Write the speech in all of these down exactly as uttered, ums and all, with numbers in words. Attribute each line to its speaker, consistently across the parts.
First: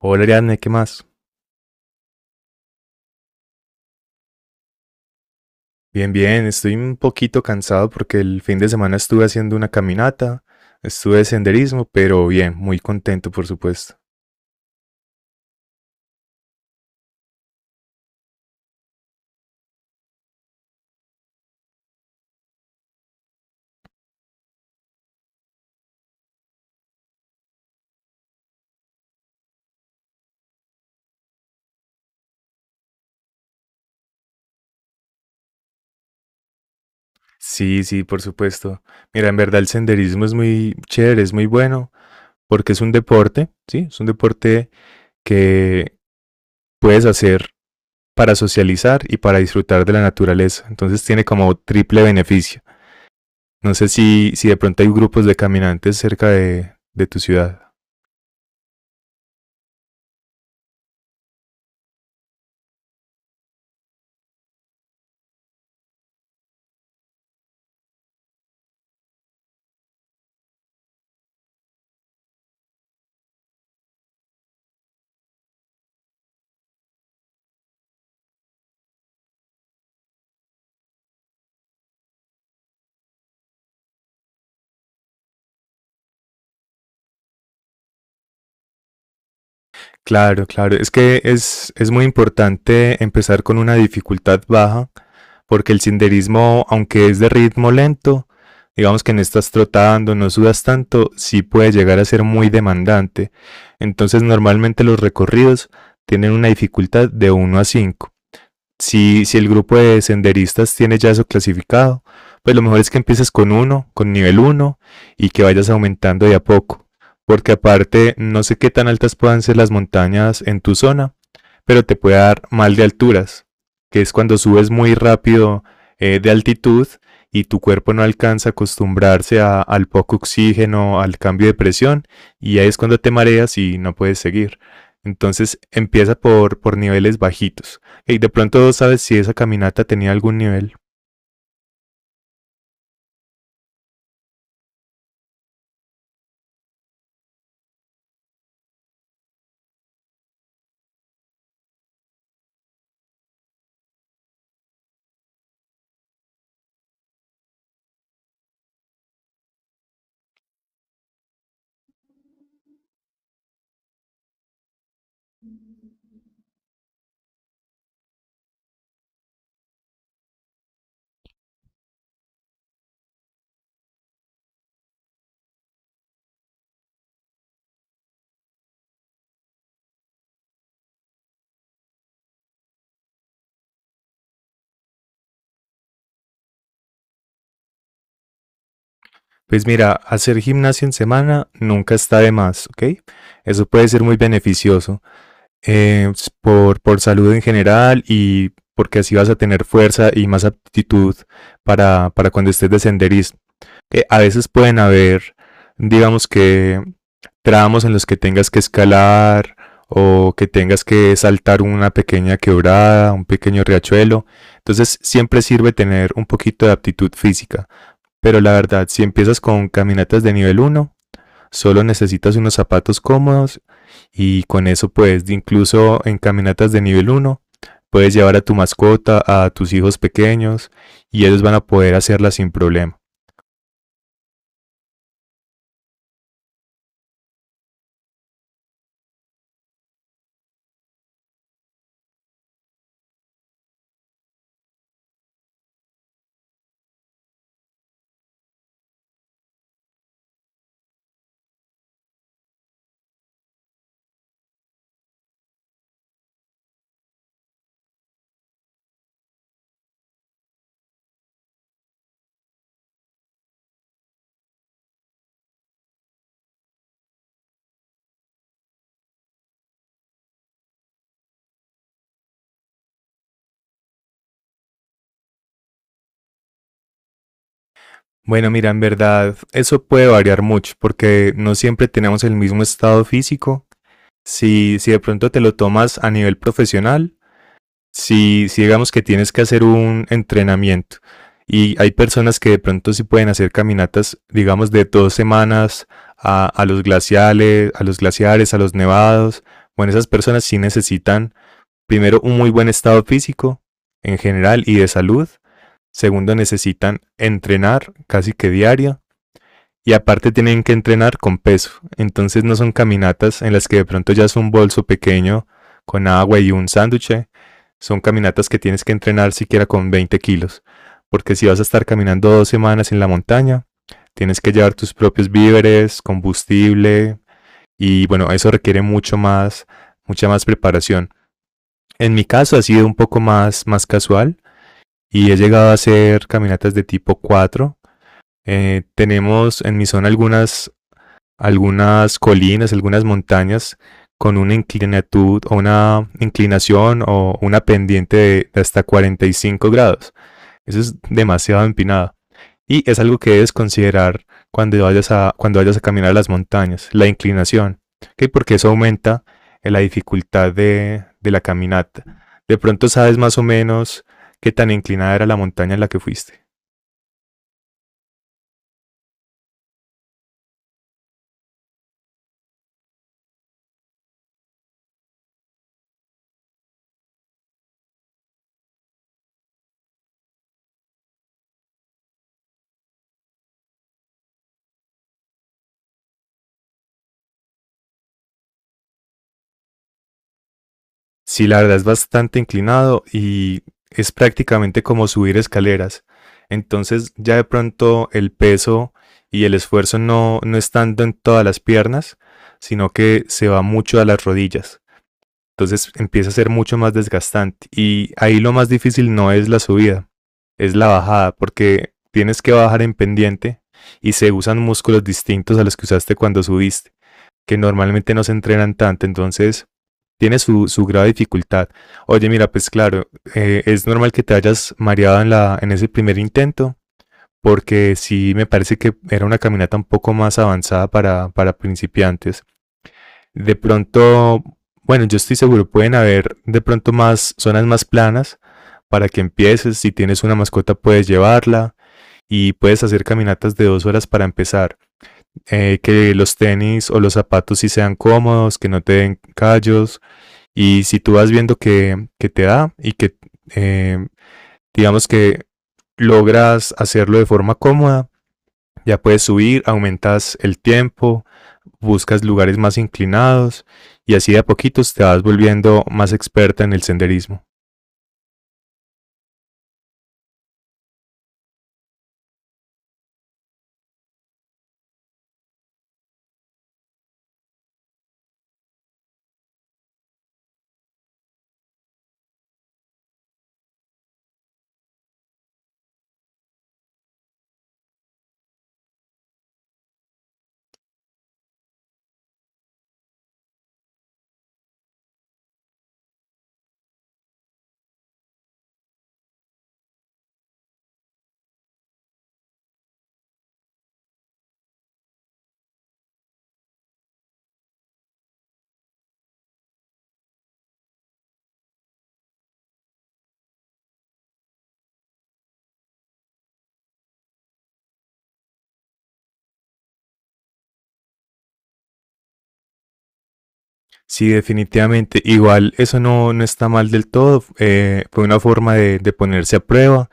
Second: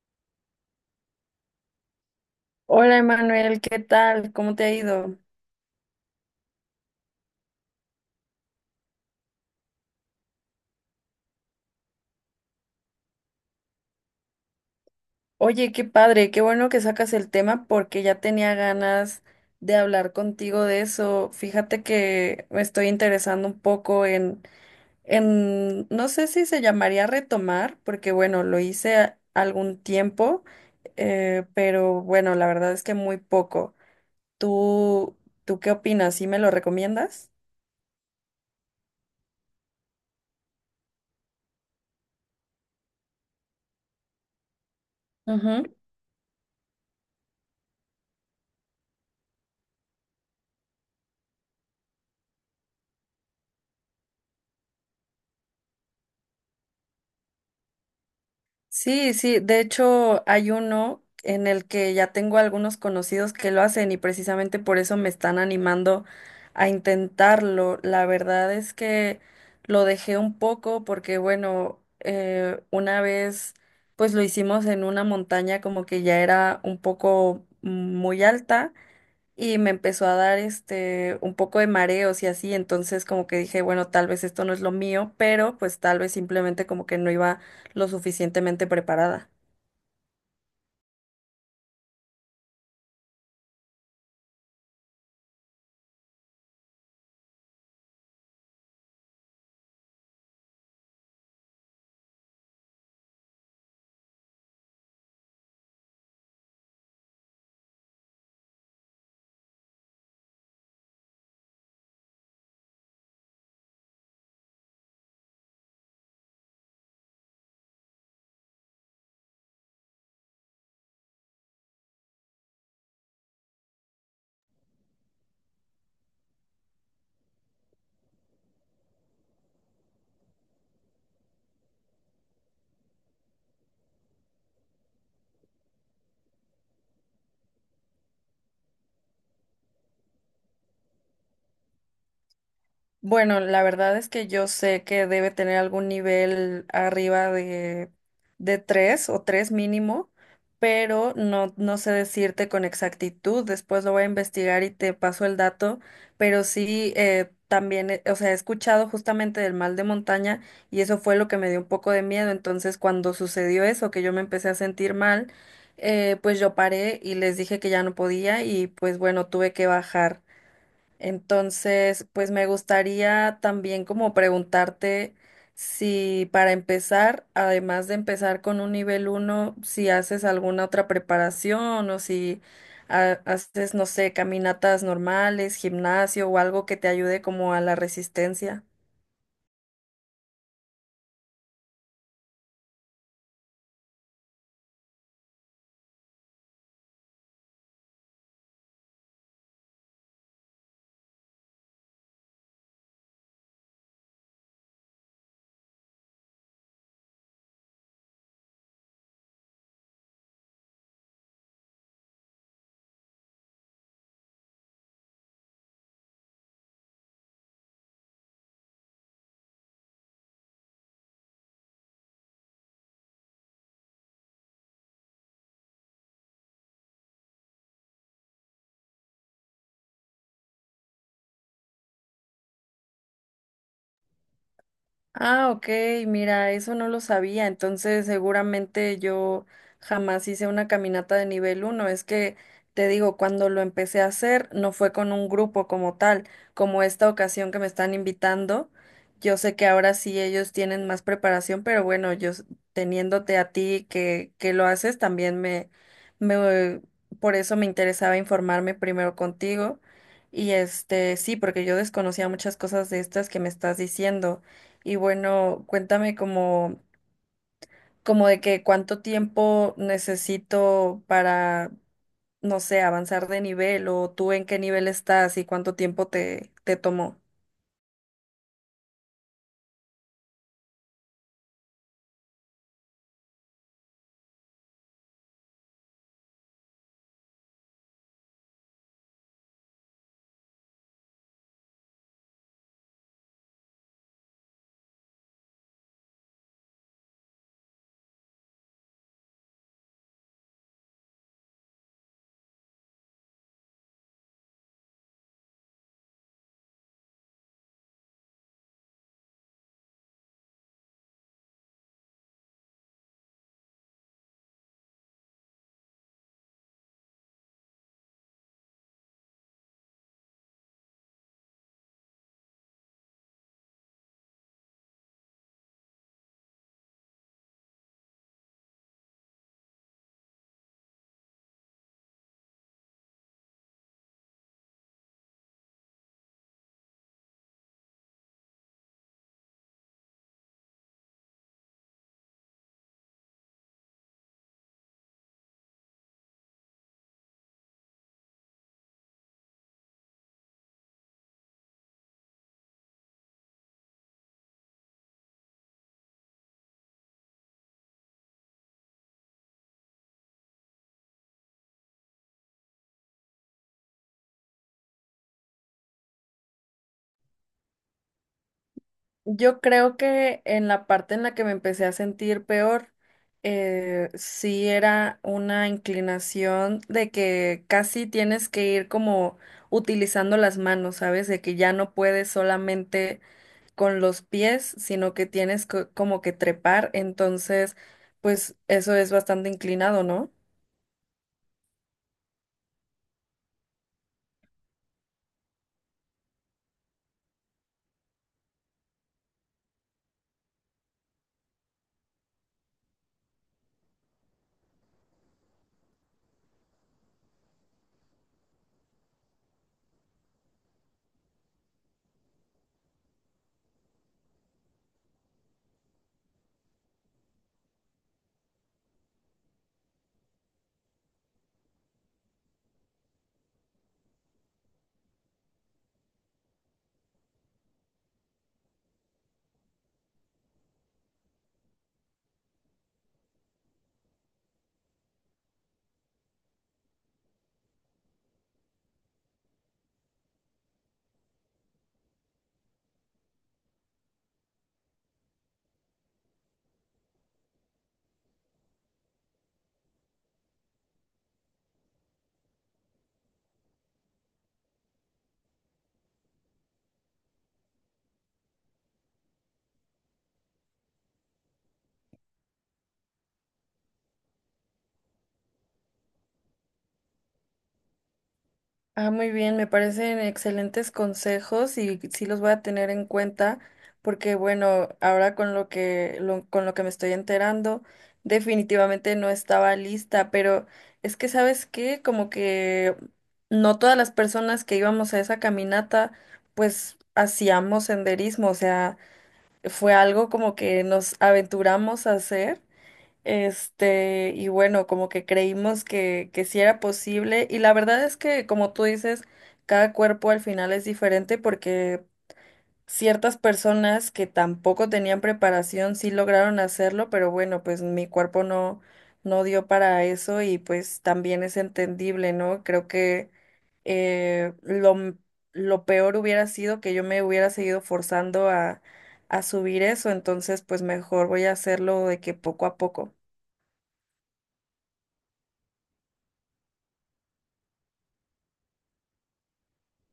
Speaker 1: Hola Ariadne, ¿qué más?
Speaker 2: Hola Emanuel, ¿qué tal? ¿Cómo te ha ido?
Speaker 1: Bien, bien, estoy un poquito cansado porque el fin de semana estuve haciendo una caminata, estuve de senderismo, pero bien, muy contento, por supuesto.
Speaker 2: Oye, qué padre, qué bueno que sacas el tema porque ya tenía ganas de hablar contigo de eso. Fíjate que me estoy interesando un poco en, en, no sé si se llamaría retomar, porque bueno, lo hice a- algún tiempo, eh, pero bueno, la verdad es que muy poco. ¿Tú, tú qué opinas? ¿Sí me lo recomiendas?
Speaker 1: Sí, sí, por supuesto. Mira, en verdad el senderismo es muy chévere, es muy bueno, porque es un deporte, ¿sí? Es un deporte que puedes hacer para socializar y para disfrutar de la naturaleza. Entonces tiene como triple beneficio. No sé si, si de pronto hay grupos de caminantes cerca de, de tu ciudad.
Speaker 2: Sí, sí, de hecho hay uno en el que ya tengo algunos conocidos que lo hacen y precisamente por eso me están animando a intentarlo. La verdad es que lo dejé un poco porque, bueno, eh, una vez pues lo hicimos en una montaña como que ya era un poco mm, muy alta y me empezó a dar este un poco de mareos y así, entonces como que dije, bueno, tal vez esto no es lo mío, pero pues tal vez simplemente como que no iba lo suficientemente preparada.
Speaker 1: Claro, claro. Es que es, es muy importante empezar con una dificultad baja, porque el senderismo, aunque es de ritmo lento, digamos que no estás trotando, no sudas tanto, sí puede llegar a ser muy demandante. Entonces, normalmente los recorridos tienen una dificultad de uno a cinco. Si, si el grupo de senderistas tiene ya eso clasificado, pues lo mejor es que empieces con uno, con nivel uno, y que vayas aumentando de a poco. Porque aparte, no sé qué tan altas puedan ser las montañas en tu zona, pero te puede dar mal de alturas, que es cuando subes muy rápido eh, de altitud y tu cuerpo no alcanza a acostumbrarse a- al poco oxígeno, al cambio de presión, y ahí es cuando te mareas y no puedes seguir. Entonces empieza por, por niveles bajitos. Y de pronto sabes si esa caminata tenía algún nivel.
Speaker 2: Bueno, la verdad es que yo sé que debe tener algún nivel arriba de, de tres o tres mínimo, pero no, no sé decirte con exactitud. Después lo voy a investigar y te paso el dato, pero sí eh, también, eh, o sea, he escuchado justamente del mal de montaña y eso fue lo que me dio un poco de miedo. Entonces, cuando sucedió eso, que yo me empecé a sentir mal, eh, pues yo paré y les dije que ya no podía y pues bueno, tuve que bajar. Entonces, pues me gustaría también como preguntarte si para empezar, además de empezar con un nivel uno, si haces alguna otra preparación o si ha- haces, no sé, caminatas normales, gimnasio o algo que te ayude como a la resistencia.
Speaker 1: Pues mira, hacer gimnasio en semana nunca está de más, ¿ok? Eso puede ser muy beneficioso. eh, por, por salud en general y porque así vas a tener fuerza y más aptitud para, para cuando estés de senderismo. Eh, a veces pueden haber, digamos que, tramos en los que tengas que escalar o que tengas que saltar una pequeña quebrada, un pequeño riachuelo. Entonces siempre sirve tener un poquito de aptitud física. Pero la verdad, si empiezas con caminatas de nivel uno solo necesitas unos zapatos cómodos y con eso pues incluso en caminatas de nivel uno puedes llevar a tu mascota, a tus hijos pequeños y ellos van a poder hacerla sin problema.
Speaker 2: Ah, ok, mira, eso no lo sabía, entonces seguramente yo jamás hice una caminata de nivel uno. Es que te digo, cuando lo empecé a hacer no fue con un grupo como tal, como esta ocasión que me están invitando, yo sé que ahora sí ellos tienen más preparación, pero bueno, yo s- teniéndote a ti que, que lo haces, también me, me, por eso me interesaba informarme primero contigo. Y este, sí, porque yo desconocía muchas cosas de estas que me estás diciendo. Y bueno, cuéntame como, como de que cuánto tiempo necesito para, no sé, avanzar de nivel o tú en qué nivel estás y cuánto tiempo te, te tomó.
Speaker 1: Bueno, mira, en verdad eso puede variar mucho porque no siempre tenemos el mismo estado físico. Si, si de pronto te lo tomas a nivel profesional, si, si digamos que tienes que hacer un entrenamiento y hay personas que de pronto sí pueden hacer caminatas, digamos, de dos semanas a, a los glaciales, a los glaciares, a los nevados. Bueno, esas personas sí necesitan primero un muy buen estado físico en general y de salud. Segundo, necesitan entrenar casi que diario. Y aparte tienen que entrenar con peso. Entonces no son caminatas en las que de pronto ya es un bolso pequeño con agua y un sándwich. Son caminatas que tienes que entrenar siquiera con 20 kilos. Porque si vas a estar caminando dos semanas en la montaña, tienes que llevar tus propios víveres, combustible. Y bueno, eso requiere mucho más, mucha más preparación. En mi caso ha sido un poco más, más casual y he llegado a hacer caminatas de tipo cuatro. Eh, tenemos en mi zona algunas algunas colinas, algunas montañas con una inclinatud o una inclinación o una pendiente de hasta 45 grados. Eso es demasiado empinado. Y es algo que debes considerar cuando vayas a, cuando vayas a caminar a las montañas, la inclinación, ¿okay? Porque eso aumenta eh, la dificultad de, de la caminata. De pronto sabes más o menos qué tan inclinada era la montaña en la que fuiste.
Speaker 2: Yo creo que en la parte en la que me empecé a sentir peor, eh, sí era una inclinación de que casi tienes que ir como utilizando las manos, ¿sabes? De que ya no puedes solamente con los pies, sino que tienes co- como que trepar, entonces, pues eso es bastante inclinado, ¿no?
Speaker 1: Sí, la verdad es bastante inclinado y es prácticamente como subir escaleras. Entonces ya de pronto el peso y el esfuerzo no, no es tanto en todas las piernas, sino que se va mucho a las rodillas. Entonces empieza a ser mucho más desgastante. Y ahí lo más difícil no es la subida, es la bajada, porque tienes que bajar en pendiente y se usan músculos distintos a los que usaste cuando subiste, que normalmente no se entrenan tanto. Entonces tiene su, su grave dificultad. Oye, mira, pues claro, eh, es normal que te hayas mareado en, la, en ese primer intento, porque sí me parece que era una caminata un poco más avanzada para, para principiantes. De pronto, bueno, yo estoy seguro, pueden haber de pronto más zonas más planas para que empieces. Si tienes una mascota, puedes llevarla y puedes hacer caminatas de dos horas para empezar. Eh, que los tenis o los zapatos sí sean cómodos, que no te den callos, y si tú vas viendo que, que te da y que eh, digamos que logras hacerlo de forma cómoda, ya puedes subir, aumentas el tiempo, buscas lugares más inclinados y así de a poquitos te vas volviendo más experta en el senderismo.
Speaker 2: Ah, muy bien, me parecen excelentes consejos y sí los voy a tener en cuenta porque bueno, ahora con lo que lo- con lo que me estoy enterando, definitivamente no estaba lista, pero es que ¿sabes qué? Como que no todas las personas que íbamos a esa caminata pues hacíamos senderismo, o sea, fue algo como que nos aventuramos a hacer, este, y bueno, como que creímos que, que sí era posible, y la verdad es que, como tú dices, cada cuerpo al final es diferente porque ciertas personas que tampoco tenían preparación sí lograron hacerlo, pero bueno, pues mi cuerpo no, no dio para eso y pues también es entendible, ¿no? Creo que eh, lo, m- lo peor hubiera sido que yo me hubiera seguido forzando a, a subir eso, entonces pues mejor voy a hacerlo de que poco a poco.
Speaker 1: Sí, definitivamente. Igual eso no, no está mal del todo. Eh, fue una forma de, de ponerse a prueba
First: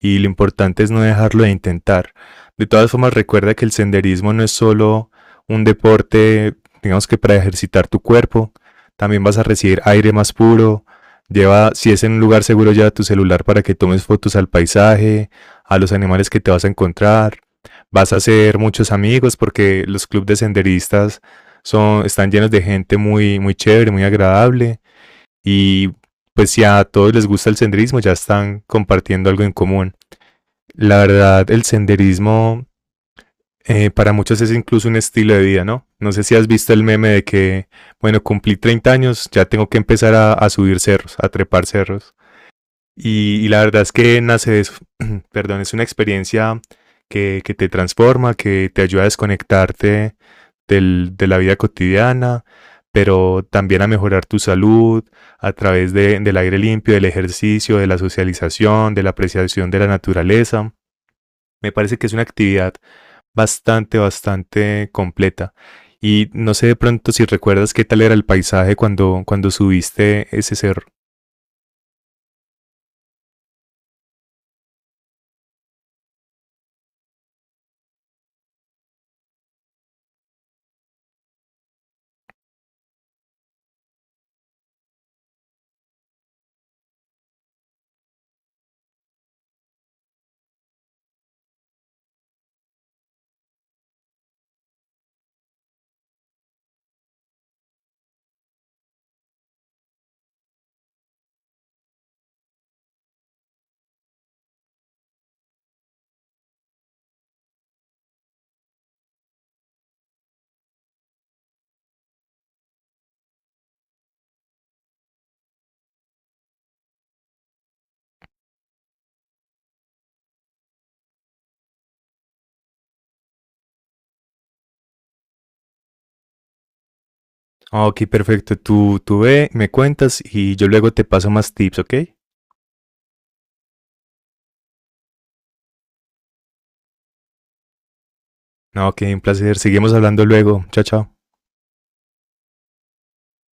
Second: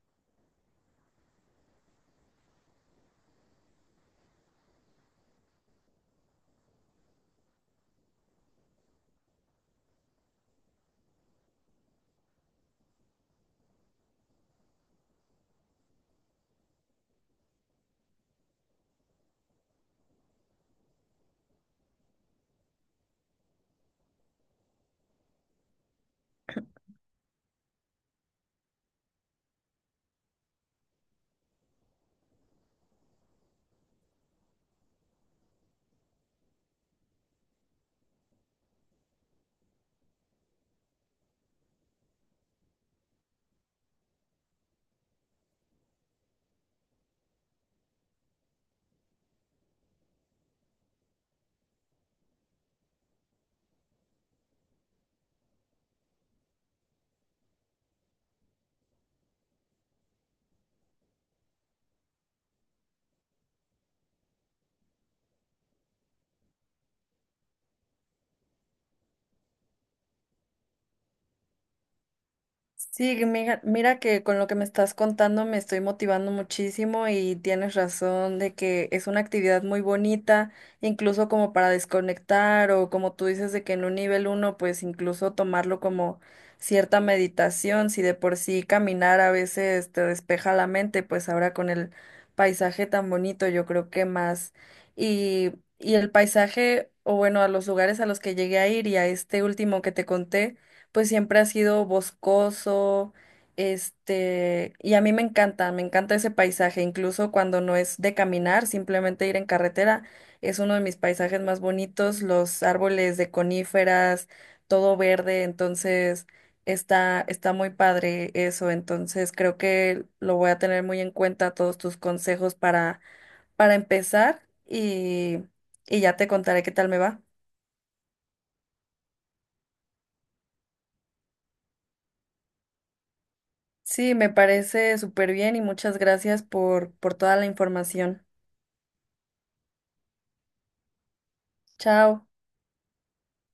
Speaker 1: y lo importante es no dejarlo de intentar. De todas formas, recuerda que el senderismo no es solo un deporte, digamos que para ejercitar tu cuerpo, también vas a recibir aire más puro. Lleva, si es en un lugar seguro, lleva tu celular para que tomes fotos al paisaje, a los animales que te vas a encontrar. Vas a hacer muchos amigos porque los clubes de senderistas son, están llenos de gente muy, muy chévere, muy agradable. Y pues si a todos les gusta el senderismo, ya están compartiendo algo en común. La verdad, el senderismo eh, para muchos es incluso un estilo de vida, ¿no? No sé si has visto el meme de que, bueno, cumplí treinta años, ya tengo que empezar a, a subir cerros, a trepar cerros. Y, y la verdad es que nace de eso, perdón, es una experiencia que, que te transforma, que te ayuda a desconectarte del- de la vida cotidiana, pero también a mejorar tu salud a través de- del aire limpio, del ejercicio, de la socialización, de la apreciación de la naturaleza. Me parece que es una actividad bastante, bastante completa. Y no sé de pronto si recuerdas qué tal era el paisaje cuando, cuando subiste ese cerro.
Speaker 2: Sí, mira, mira que con lo que me estás contando me estoy motivando muchísimo y tienes razón de que es una actividad muy bonita, incluso como para desconectar o como tú dices de que en un nivel uno, pues incluso tomarlo como cierta meditación, si de por sí caminar a veces te despeja la mente, pues ahora con el paisaje tan bonito yo creo que más. Y, y el paisaje, o bueno, a los lugares a los que llegué a ir y a este último que te conté pues siempre ha sido boscoso, este, y a mí me encanta, me encanta ese paisaje, incluso cuando no es de caminar, simplemente ir en carretera, es uno de mis paisajes más bonitos, los árboles de coníferas, todo verde, entonces está, está muy padre eso, entonces creo que lo voy a tener muy en cuenta todos tus consejos para, para empezar y, y ya te contaré qué tal me va.
Speaker 1: Ah, ok, perfecto. Tú, tú ve, me cuentas y yo luego te paso más tips, ¿ok?
Speaker 2: Sí, me parece súper bien y muchas gracias por, por toda la información.
Speaker 1: No, ok, un placer. Seguimos hablando luego. Chao, chao.
Speaker 2: Chao.